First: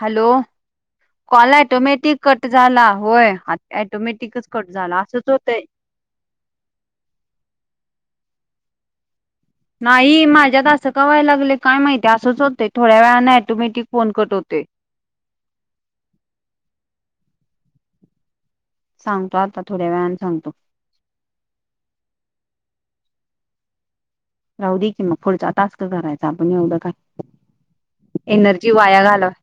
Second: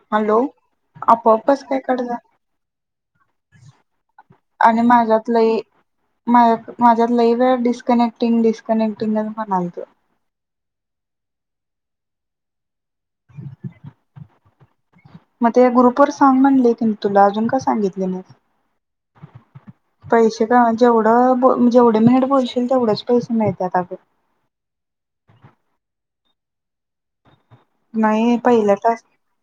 Hello call आपोआपच काय झाला ॲटोमॅटिक कट झाला. होय हा ॲटोमॅटिक कट झाला. असंच होतय, माझ्या माझ्यात लईवेळा डिस्कनेक्टिंग डिस्कनेक्टिंग [inaudible] नाही माझ्यात असं का व्हाय लागले [inaudible] काय माहिती असंच होतंय थोड्या वेळाने अटोमॅटीक फोन कट होतोय मग ते ग्रुपवर सांग म्हणले की मी तुला अजून का सांगितले नाहीस सांगतो आता थोड्या वेळाने पैसे सांगतो का जेवढं जेवढे [inaudible] बोलशील तेवढंच पैसे नाहीत आता [inaudible] राहू दे की मग पुढचा टास्क ककरायचं आपण येऊदं काय नाही एनर्जी पहिल्या वाया टास्क घालव-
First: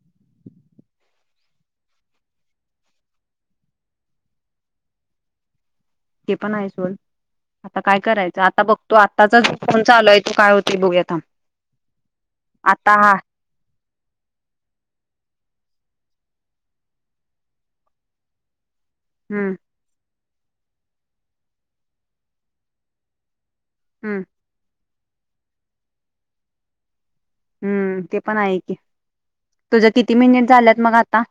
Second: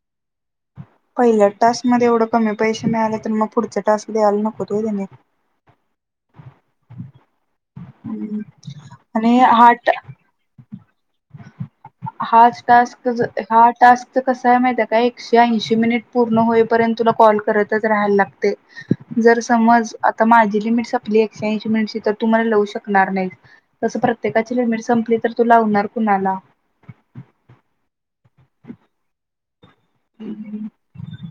पहिल्या टास्क मध्ये एवढं कमी पैसे मिळाले तर मग पुढचा टास्क द्यायला नकोत व्हय त्यानी- ते पण आहे सोड आता काय करायचं आता बघतो आणि आत्ताचाच हा फोन चालू हाय तो काय होतय बघूया थांब हाच आता टास्क हा ज हा- ते कस आहे महिता आहे काय एकशे ऐंशी मिनिट पूर्ण होईपर्यंत तुला कॉल करतच राहायला लागते. जर हम्म समज आ तर माझी लिमिट संपली एकशे ऐशी मिनिटची तर तु मला लावू शकणार नाही तसं हम्म प्रत्येकाची लिमिट सं तर तुला लावणार कुणाला? हम्म ते पण आहे की. तुझ किती मिनिट झाल्यात मग आता?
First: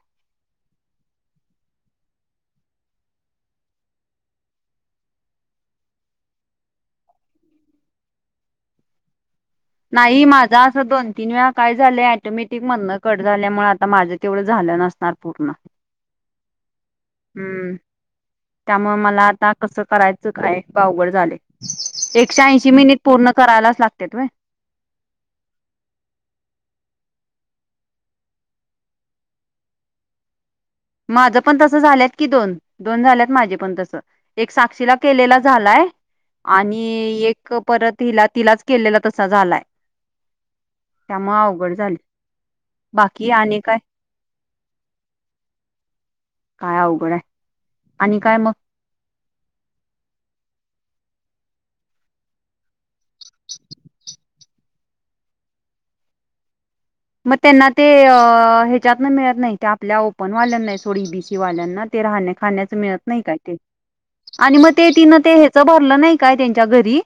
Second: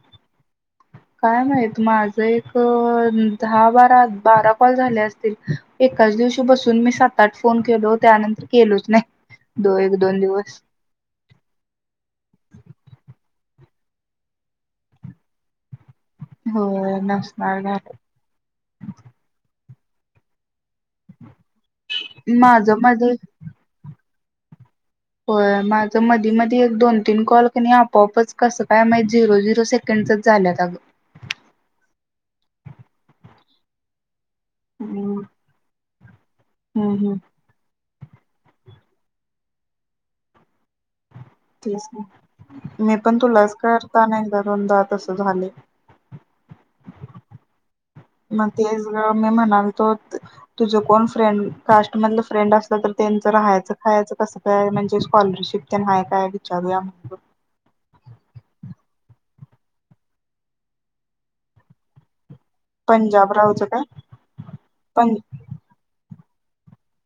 हो हम दहा- बारा- बाराआ कॉल झाले असतील एकाच दिवशी बसून मी सात-आठ फोन केलो. त्यानंतर केलोच नाही. दो एक दोन नाही दिवस. माझा असं दोन तीन वेळा काय झालं ऍटोमॅटिक मदणं कट झाल्यामुळे आ आता माझं तेवढं झालं नसणार पूर्ण. हो हम्म त्यामुळ मला आता कसं करायचं काय आवघड झाले एकशे ऐंशी माझं मिनिट पूर्ण करायलाच लाग त्यत व्हय. हो माझ मधी -मधी एक दोन तीन कॉल क नाय आपोआपच कसं काय माहित झिरो- झिरो सेकंड झाल्यात अगं. माझं पण तसं झाल्यात की दोन -दोन झाल्यात माझे पण तसं. एक साक्षीला हम्म केलेला झालाय आणि हम्म हम्म एक परत तिला -तिलाच केलेला तसा झालाय. त्यामुळे अवघड तेच झालय की मी पण बाकी तुलाच आणि काय करताना एकदा- दोनदा तस झालय. काय अवघड आहे. आणि काय मग तेच मी म्हणालतो तुझं कोण फ्रेंड कास्टमधलं फ्रेंड असलं तर त्यांचं राहायचं खायचं कसं काय म्हणजे स्कॉलरशिप त्यांन हाय काय विचारूया. म्हणून. मग त्यांना ते त्यातन मिळत नाही त्या आपल्या ओपनवाल्यांना हाय सोड बीसी वाल्यांना ते राहण्या खाण्याच मिळत नाही काय ते आणि मग ते पण तिनं ते ह्याच भरलं नाही काय त्यांच्या घरी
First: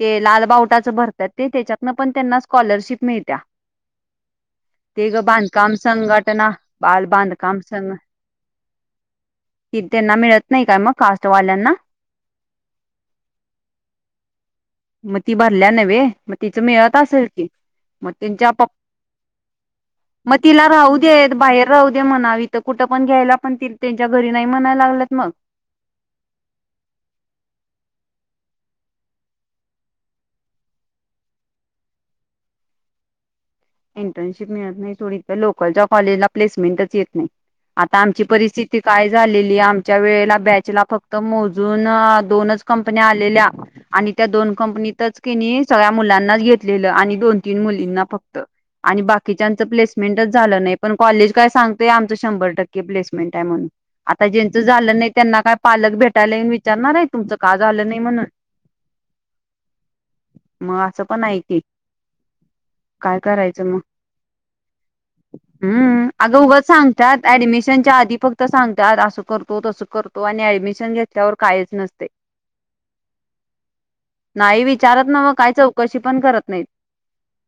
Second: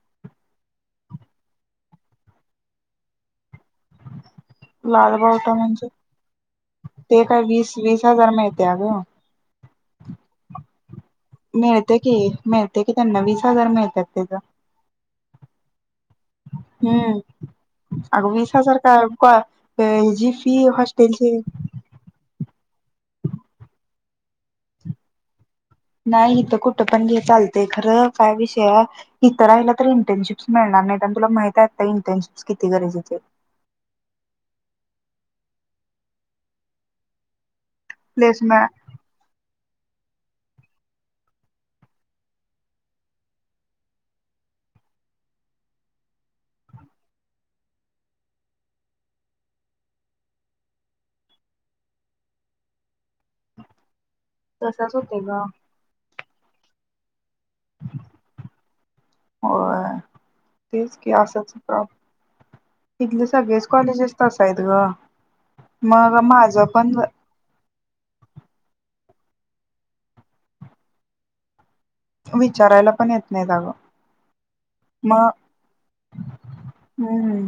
ते लालबावटाच भरतात ते त्याच्यातन पण त्यांना स्कॉलरशिप मिळत्या. तेघ लालबावटा बांधकाम म्हणजे संघटना बाल ते काय बांधकाम वीस संघ वीस हजार मिळते अगं कि त्यांना मिळत नाही का मग कास्टवाल्यांना. मिळते की मिळते की त्यांना वीस हजार मिळतात त्याच म ती भरल्या् नव्हे. मग तिचं मिळत हम्म असेल की मग अग तिच्या वीस प हजार काय जी मग फी तिला राहू दे्त हॉस्टेलची बाहेर राहू दे् म्हणाव हित कुठं पण घ्यायला पण त च्या घरी नाही म्हणायला लागत मग. नाही इथं कुठं पण घे चालतय खरं काय विषय इथं राहिल तर इंटर्नशिप्स मिळणार तुला माहीत असतय इंटर्नशिप किती गरजेची आहे ते. इंटर्नशिप मिळत नाही सोड हित लोकलच्या कॉलेजला प्लेसमेंटच येत नाही. आता आमची प्लेसमेंट परिस्थिती काय झालेली आ च्या वेळेला बॅचला फक्त मोजून दोनच कंपन्या आलेल्या आणि त्या दोन कंपन्या मी तरच कि सगळ्या मुलांनाच घेतलेलं आणि दोन तीन मुलींना फक्त आणि बाकीच्यांचं प्लेसमेंटच झालं नाही पण कॉलेज काय सांगतय आमचं शंभर टक्के प्लेसमेंट आहे म्हणून. आता ज्यांचं तसंच झालं नाही होते ग त्यांना काय पालक भेटायला येन विचारणार आहे तुमचं का झालं नाही म्हणून. होय मग तेच असं पण आहे की. काय तिथले सगळेच कॉलेजेस तसाय आहेत ग. हम् मग अगं उगच माझं पण सांगतात ऍडमिशनच्या आधी फक्त सांगतात. अस करतो तस करतो आणि ऍडमिशन घेतल्यावर काहीच नसत. विचारायला पण येत नाही आगं. नाही विचारत ना मग काय चौकशी पण करत नाहीत. हम्म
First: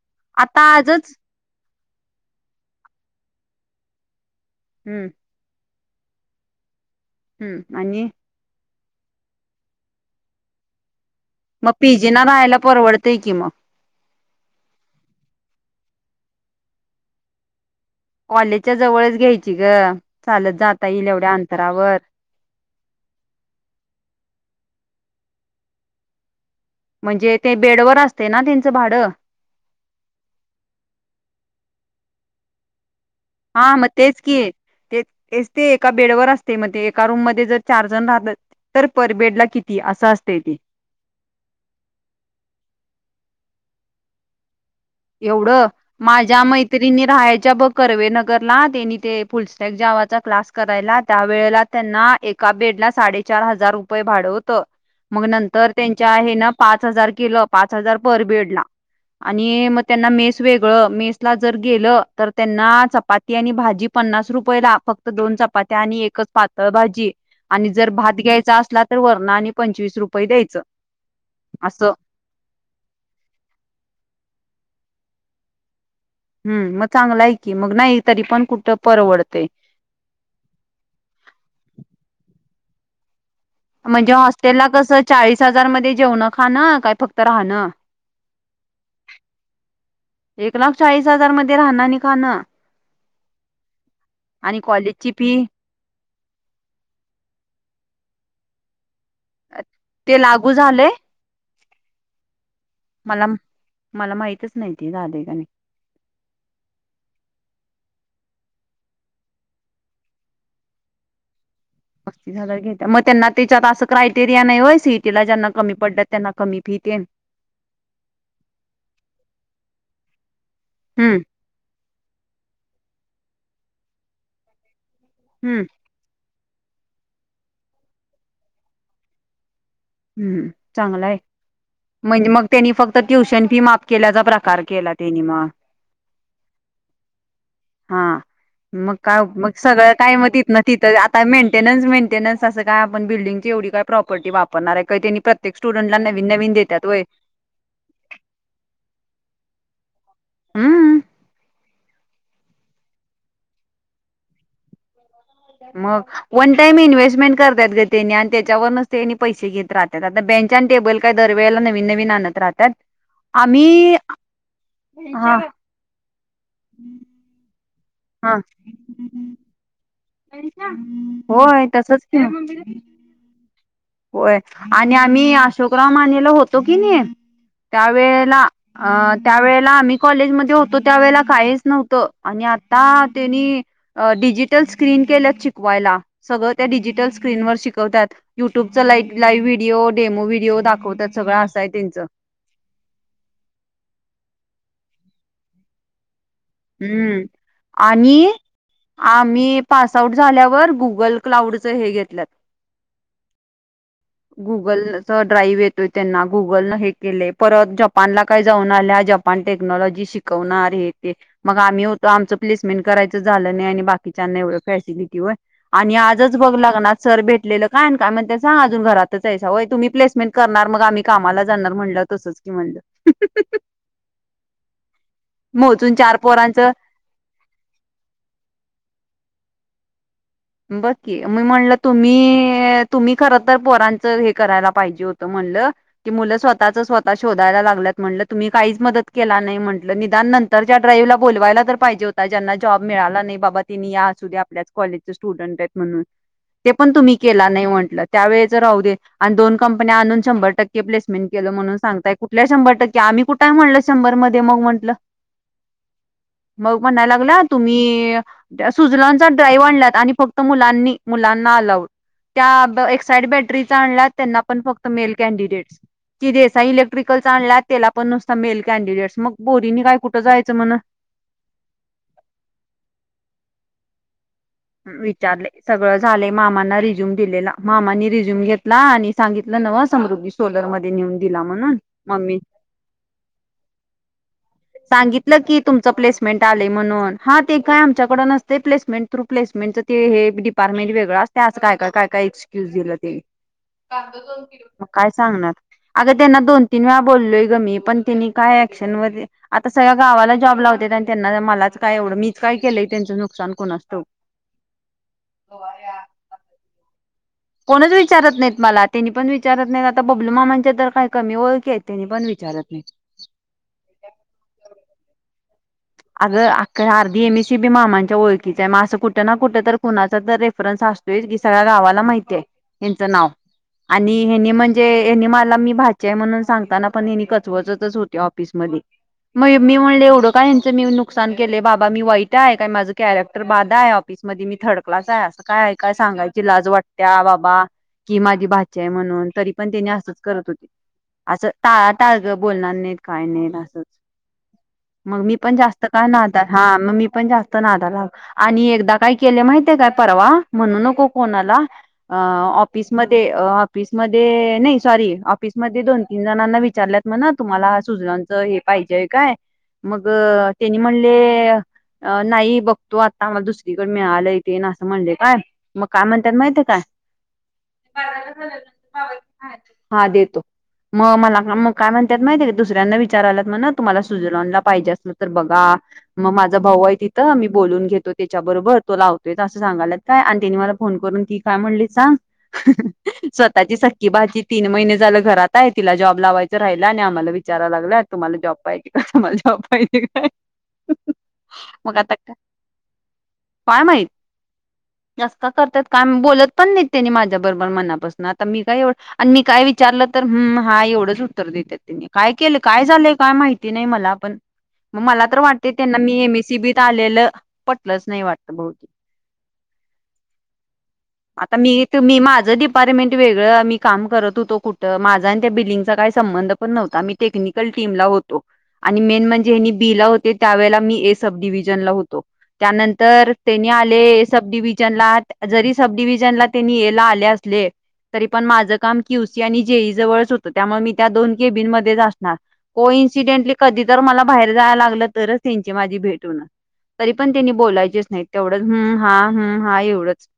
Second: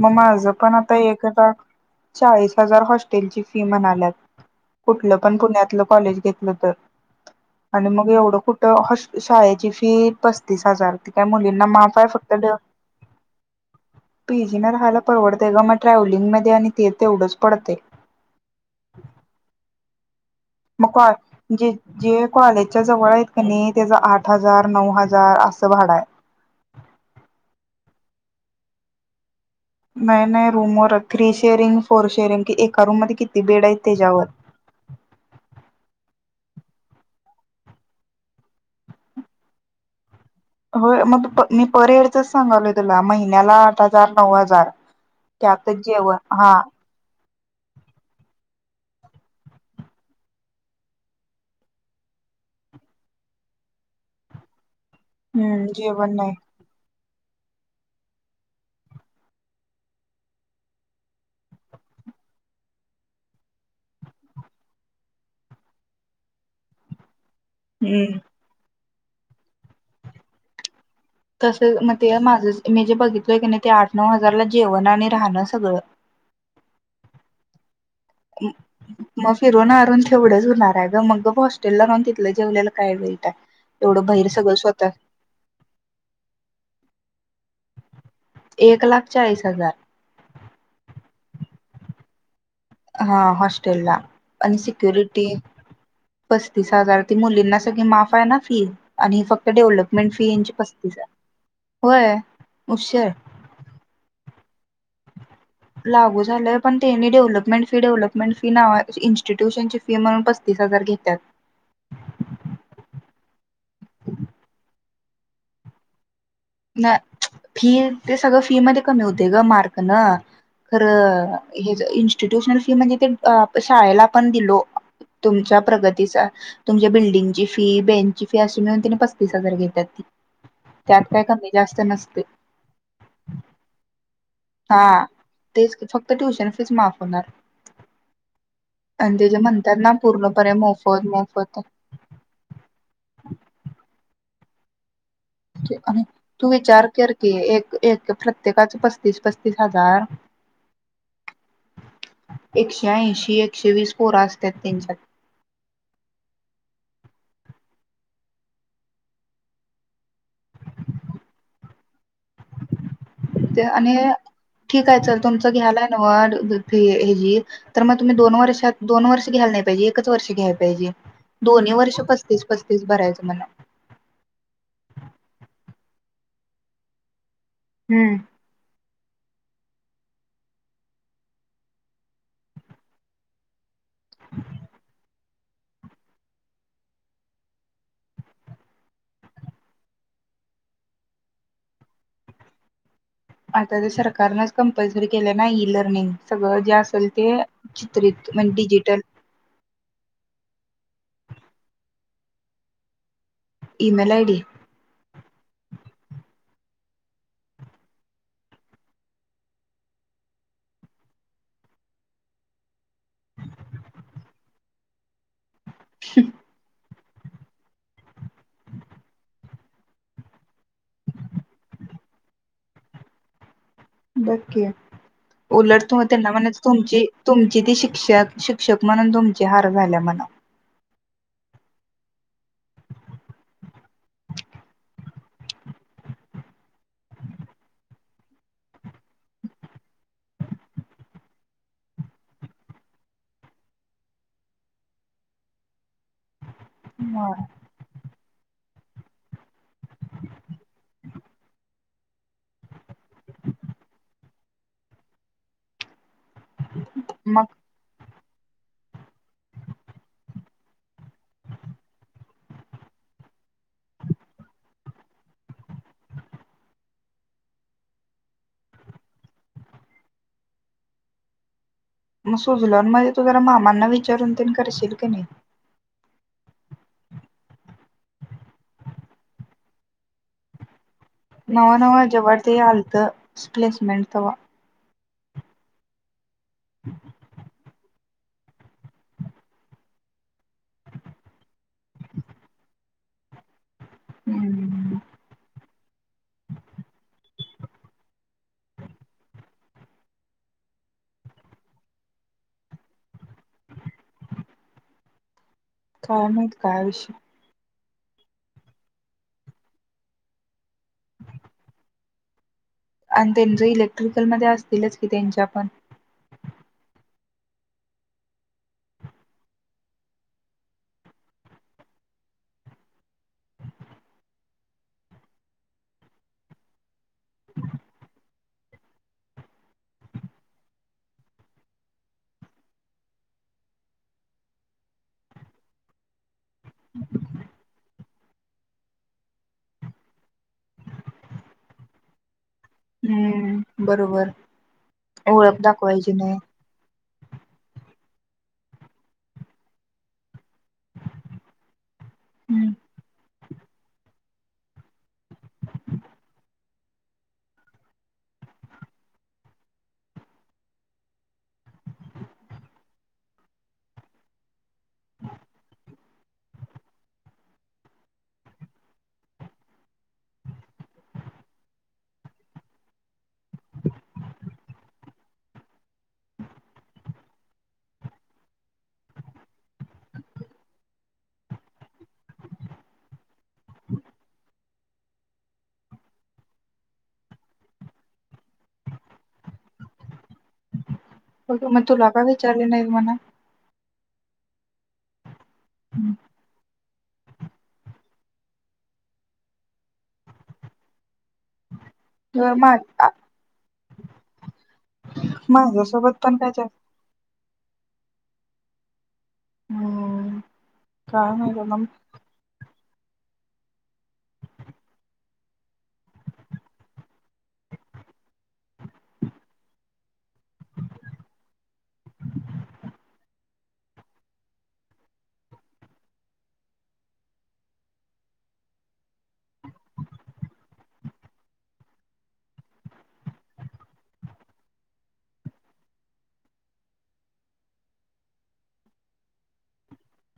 मग माझ पण आता एक चाळीस हजार हॉस्टेलची फी म्हणाल्यात. हम्म कुठलं पण पुण्यातलं कॉलेज घेतलं तर आणि मग एवढं कुठ शाळेची फी पस्तीस हजार. मुलींना मग माफ पीजीना फक्त राहायला परवडतय की मग पीजी ना राहायला परवडते ग. ट्रॅव्हलिंग मध्ये आणि ते तेवढंच पडते. कॉलेजच्या जवळच घ्यायची ग. चालत जाता मग येईल एवढ्या अंतरावर जे कॉलेजच्या जवळ आहेत का नाही त्याचा आठ हजार नऊ हजार असं भाड आहे. म्हणजे ते बेडवर असते ना त्यांचं भाडं. नाहीय नाही रूमर थ्री शेअरिंग फोर शेअरिंग एका रूम मध्ये किती बेड हा आहेत मग तेच त्याच्यावर की तेच ते एका बेडवर असते. एका रूम मध्ये जर चार जण राहत तर पर बेड ला किती अस अस हो मग मी परेडचच सांगालय तुला महिन्याला आठ हजार नऊ हजार एवढं त्यातच जेवण माझ्या हा मैत्रिनी राहायच्या बघ करवेनगरला त्यांनी ते फुलस्टॅक जावा चा क्लास करायला त्यावेळेला त्यांना एका बेड ला साडेचार हजार रुपये भाड होत. मग हम्म नंतर त्यांच्या जेवण नाही हे ना पाच हजार केलं पाच हजार पर बेडला आणि मग त्यांना मेस वेगळं मेस ला जर गेलं तर त्यांना चपाती आणि भाजी पन्नास रुपये ला फक्त दोन चपात्या आणि एकच पातळ भाजी आणि जर भात हम्म घ्यायचा असला तर वरण आणि पंचवीस रुपये द्यायचं. तस असं मग ते माझं मी जे बघितलय की नाही ते आठ नऊ हजारला जेवण आहे राहणं सगळं. हम् मग चांगलं कि मग नाही तरी पण कुठं मग परवडते फिरून मारून तेवढंच होणार आहे ग मग ग हॉस्टेल ला राहून तिथलं जेवलेलं काय वाईट हाय. म्हणजे हॉस्टेलला कसं चाळीस हजार मध्ये जेवणं खाणं काय फक्त राहणं. एक लाख चाळीस हजार एक लाख चाळीस हजार मध्ये राहणार नाही खाणं. हा हॉस्टेल ला आणि कॉलेजची सिक्युरिटी फी पस्तीस हजार ती मुलींना सगळी माफ आहे ना फी. आणि फक्त डेव्हलपमेंट ते फी यांची लागू झालंय पस्तीस आहे. होय उषेर मला मला माहितच नाही ते झालयं का नाही. लागू झालंय पण त्यांनी डेव्हलपमेंट फी डेव्हलपमेंट फी नाव इंस्टिट्यूशनची फी म्हणून पस तीस हजार घेत्यात. पस्तीस हजार घेत मग त्यांना त्याच्यात असं क्रायटेरिया नाही हो सिइटीला ज्यांना कमी पडत त्यांना कमी फी ते नाही फी ते सगळं फी मध्ये कमी होते ग मार्क न हम्म खरं हे इन्स्टिट्युशनल फी म्हणजे ते शाळेला पण दिलो. तुमच्या हम्म प्रगतीचा तुमच्या बिल्डिंगची फी बेंचची फी अशी मिळून तिने पस्तीस हजार घेतली. हम्म चांगलाय नसते म्हणजे मग त्यांनी फक्त ट्युशन फी माफ केल्याचा प्रकार हा केला त्यांनी मग तेच फक्त ट्युशन फीज माफ होणार. हा. मग आणि काय ते जे मग म्हणतात सगळं ना काय म पूर्णपणे तीतन तिथं मोफत आता मोफत मेंटेन्स मेंटेन्स असं काय आपण बिल्डिंगची तेवढी काय प्रॉपर्टी वापरणार आहे का त्यांनी प्रत्येक स्टुडंटला आणि नवीन तू नवीन देतात विचार व्हय कर की एक एक प्रत्येकाच पस्तीस पस्तीस हजार. हम्म. एकशे ऐंशी, एकशे वीस पोरं असतात त्यांच्यात मग वन टाइम इन्व्हेस्टमेंट करतात ग त्यांनी आणि त्याच्यावरच तनी पैसे घेत राहत्यात. बेंच आणि टेबल काय दरवेळेला नवीन नवीन आणत राहतात. ते आणि आम्ही ठीक आहे चल हा तुमचं घ्यालाय ना व हे ते तर मग तुम्ही दोन हा वर्षात दोन वर्ष घ्यायला नाही पाहिजे. एकच वर्ष घ्याय पाहिजे होय दोन्ही वर्ष तसच की पस्तीस पस्तीस भरायचं मना. होय आणि आम्ही अशोकराव माने ला होतो की नाही. हम्म त्यावेेळेला अं. त्या वेळेला आम्ही कॉलेजमध्येध्ये होतो त्यावेेळेला काहीच नव्हतं,, आणि आता त्यांनी अं डिजिटल स्क्रीन केल्यात शिकवायला,, सगळं त्या डिजिटल स्क्रीनवर शिकवत्यात, यू यट्यूबच लाई लाईव्ह व्हिडिओ, डेमो व्हिडिओ दाखवतात सगळं असा हाय त्यांचं. आता ते सरकारनंच कंपल्सरी केलं नाही, इ लर्निंग. सगळं जे असेल हम्म ते,, चित्रित आणि म्हजे डिजिटल. आम्ही पास आउट झाल्यावर, गुगल क्लाउडच हे घेतल्यात. ईमेल आयडी गुगलच ड्राईव्ह येतोय त्यांना गुगल न हे केलय,, परत जपानला काय जाऊन आल्यात जपान टेक्नॉलॉजी शिकवणार हे ते मग आम्ही आमच प्लेसमेंट करायचं झालं नाही,, आणि बाकीच्याना एवढं फॅसिलिटी होय- आणि आजच बघ लाग्यणात सर भेटलेलं काय आना काय म्हणतात सांग? अ घरातच आयसा होय, तुम्ही प्लेसमेंट करणार मग आम्ही कामाला जाणार म्हणलाव तसच की म्हणलं बग की, उलट मोजून तु चार त्यांना म्हणायच पोरांचं तुमची, तुमची ती शिक्षक, शिक्षक म्हणून तुमची हार झाल्या म्हणाव. बघ की,, मी म्हणलं तुम्ही, तुम्ही खर तर पोरांचं हे करायला पाहिजे होत म्हणलं मुलं स्वतःच स्वतः शोधायला लागल्यात म्हटलं, तुम्ही काहीच मदत केला नाही म्हटलं निदान नंतर ड्राईव्ह ला बोलावायला तर पाहिजे होता, ज्यांना जॉब मिळाला नाही बाबा तिनी या असूद्या आपल्याच कॉलेज स्टूडेंट हायत म्हणून, ते पण तुम्ही मग केला नाही म्हटलं. त्यावेेळीच राहु दे,, आणि दोन कंपन्या आणून शंभर टक्के प्लेसमेंट केलं म्हणून सांगयताय, कुठल्या शंभर टक्के कुठाय म्हटल शंभर मधे मग म्हंटलं मग म्हणाय लागला,, मग तुम्ही सुझलॅडचा ड्राईव आणल्यात आणि फक्त मुलांनी,, मुलांना आलाव त्या एक्साइड बॅटरीचा आणला त्यांना पण फक्त मेल कॅनडिडेट्स कि देसाइ इलेक्ट्रिकल आणला,, त्याला पण नूसता मेल कॅनडिडेट्स, मग पोरीनी काय, कुठं जायचं मग [unintelligible] मग सुझलॅन मध्ये तू जरा मामांना विचारून तेन करशील की नाही विचारलय, सगळं झालय, मामांना रिझ्युम दिलेला, मामानी रिझ्युम घेतलाऽ आणि सांगितलं नव समृद्धी सोलर म नव्ह नव्ह जवारद आलतं, प्लेसमेंट तवा सांगितलं की तुमचं प्लेसमेंट आलय म्हणून,, हा ते काय? च्याकड नसतय, प्लेमेंट थू प्लेसमेंटं ते हे डिपार्टमेंट वेगळं असतय असं काय, काय, काय एक्स्यज दिल्यात हम्म काय सांगणार, अग त्यांना दोन, तीन वेळा बोलोय ग मी पण त्यांनी काय एक्शन मध्ये आता सगळ्या गावाला जॉब लावत्यात, आणि त्यांना मलाच काय एवढं, मीच काय केलंय त्यांचं नुकसान कूणास ठाऊक. [unintelligible] काय माहीत काय विषय? कोणच विचारत नाहीत मला, त्यांनी पण विचारत नाहीत, आता बबलू मामांच्या तर काही कमी ओळखी आहत पण विचारत आणि त्यांचे इलेक्ट्रिकलमध्ये असतीलच की त्यांच्या पण--? अगं अ आरदीी एमसी बी मामांच्या ओळखीच आहे असं कुठं ना कुठं तर कुणाचा तर रेफरन्स की सगळ्या गावाला माहितीे त्यांचं नाव आणि हेनी म्हणजे हनी मला मी भाचे आहे म्हणून सांगताना [inaudible] मी नुकसान केले बाबा मी वाईट आहे काय माझं कॅरेक्टर बाध आहे ऑफिस मध्ये मी थर्ड क्लास आहे असं काय काय सांगायची लाज वाटत्या बाबा कि माझी भाचे आहे म्हणून तरी पण त्यानी असंच करत होते असं टाळा‌ टाळ गं- बोलणार नाही काय नाही अस हम्म बरोबर मग मी पण ओळख जास्त दाखवायची नाही काय हा मग मी पण जास्त नादाला आणि एकदा काय केले माहिती काय परवा म्हणू नको कोणाला हम्म ऑफिसमध्ये? ऑफिसमध्ये नाही सॉरी ऑफिसमध्ये दोन तीन जणांना विचारल्यात मणा तुम्हाला सुजनाच हे पाहिजे हाय काय मग त्यांनी म्हणले नाही बघतो आता आम्हाला दुसरीकडे मिळालं तेे ना असं म्हणले काय मग काय म्हणतातय माहिितय काय? झा हा देतो. मग मला मग काय म्हणतात माहितीय दुसऱ्यांना विचारायला मग ना तुमला स्विझर्लंडला पाहिजे अस. तर बघा मग माझा भाऊ आहे तिथं मी बोलून घेतो त्याच्याबरोबर तो लावतोय असं सांगायला. आणि त्यांनी मला फोन करून ती काय म्हणली सांग स्वतःची सकी भाज तीन महि लं घरात आहे तिला जॉब लावायचं राहिला आणि आम्हा विाराव लाग तुम्हाला जॉब पाहिजे का आम्हाला जॉब पाहिजे. रीकामा आहे. मग तू लगा विचारले नाही मणा [unintelligible] असस का करतात हम्म. काय बोलत. पण दते माझ्या बरोबर मनापासून आता मी काय एवढं आणि मी काय विचारलं तर हम हा एवढंच उत्तर देते. काय तर केलं मा काय आ- झालं काय माहिती नाही मला पण मग मला तर वाटते त्यांना मी माझ्यासोबत पण काय जास्त एमएसीबीत आलेलं पटलंच नाही वाटत बती होम. आता मी मी माझं. अपार्टमेंट वेगळं मी काम करत होतो कुठं माझा आणि त्या बिल्िंगचा काही संबंध पणव्हता आ म् टेक्निकल ीम ला होतो. आणि मेन म्हणजेनी बीला होते त्यावेळेला मी ए सब डिव्हजनला होतो त्यानंतर त्यानी आले सब डिव्हजनला जरी सब डिव्हजनला त्यांनी याला आले असले. तरी पण माझं काम क्यवसी आणि जेई जवळच होतं त्यामुळे मी त्या दोन केबिन मच असणार को. इन्सिडेंटली कधी तर मला बाहेर जायला लागलं तरच त्यांची माझी भेट होण. तरी पण त्यांनी बोलायचेच नाही तेवढंचम हा हम हा एवढंच.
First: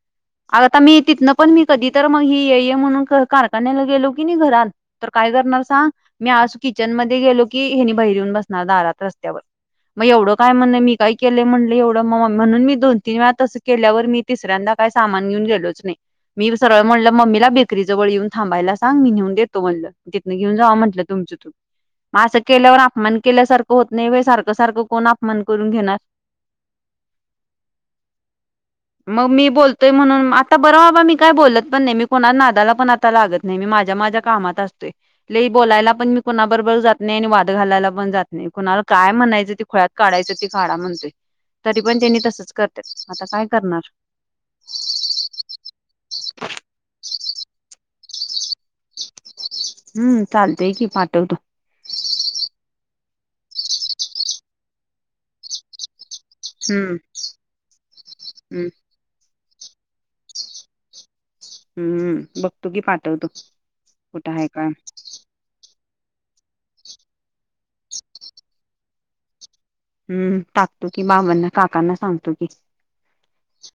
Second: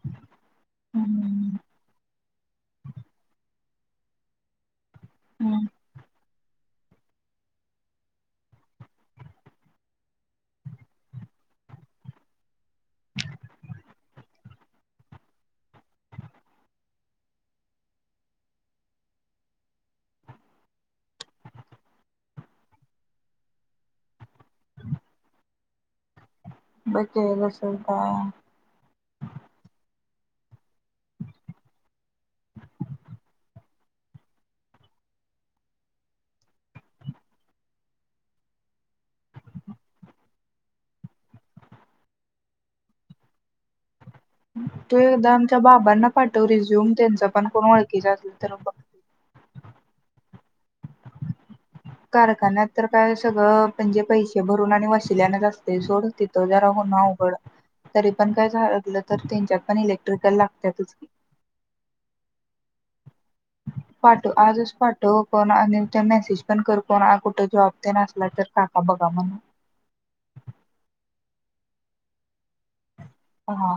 आग आता मी तिथ ना पण हम्म मी कधी तर मग ही ये म्हणून कारखान्याला गेलो की नाही घरात तर काय करणार हम्म. सांग मी आज किचन म गेलो की हेनी बहिरी येऊन बसणार दारात रस्त्यावर मग एवढं काय म्हण मी काय केले म्हणले एवढं म म्हणून मी दोन तीन वेळा तसं केल्यावर मी तिऱ्या दाखव. काय सामान घेऊन गेलोच नाही. मी सरळ म्हटलं मम्मीला बेरीजवळ येऊन थांबायला सांग मीेऊन देतो म्हटलं तथनं घेऊन जा म्हटलं तुम्ही त मग असं केल्यावर अपमान केल्यासारखं होत नाही सारखं सारखं कोण अपमान करून घेणार. बकेरा चलत आहे. मग मी बोलत. म्हणून आता बरं बाबा मी काय बोलत पण नाही मी कोणा नादाला पण आता लागत नाही मी माझ्या माझ्या कामात असतो. बोलायला पण मी कुणाबरोबर जात नाही आणि वाद घालायला पण जात नाही कुणाला काय म्हणायचं ते ळ्यात काढायच ती काडा म्हणते तरी पण त्यांनी तसच करते आता काय करणार. तू एकदा आमच्या बाबांना पाठव रिझ्यूम त्यांच पण कोण ओळखीचा असल तर बघ. हम्म चालतय की पाठवतो. कारखान्यात तर काय सगळं म्हणजे पैसे भरून आणि वसिल्यान जा असते सोड होते. जरा हम्म होघड [unintelligible] तरी पण काय हम्म झागलं तर तेमच्यांत पण इलेक्ट्रिकल लागत्यातचकी हम्म बघतु की पाठ. पाठव आजच पाठव कोण आणि मेसेज पण करो कोना कुठ जॉब तेन असल तर टाका बघा म्हण. हम्म टाकतो कि मामांना काकांना सांगतो कि हा.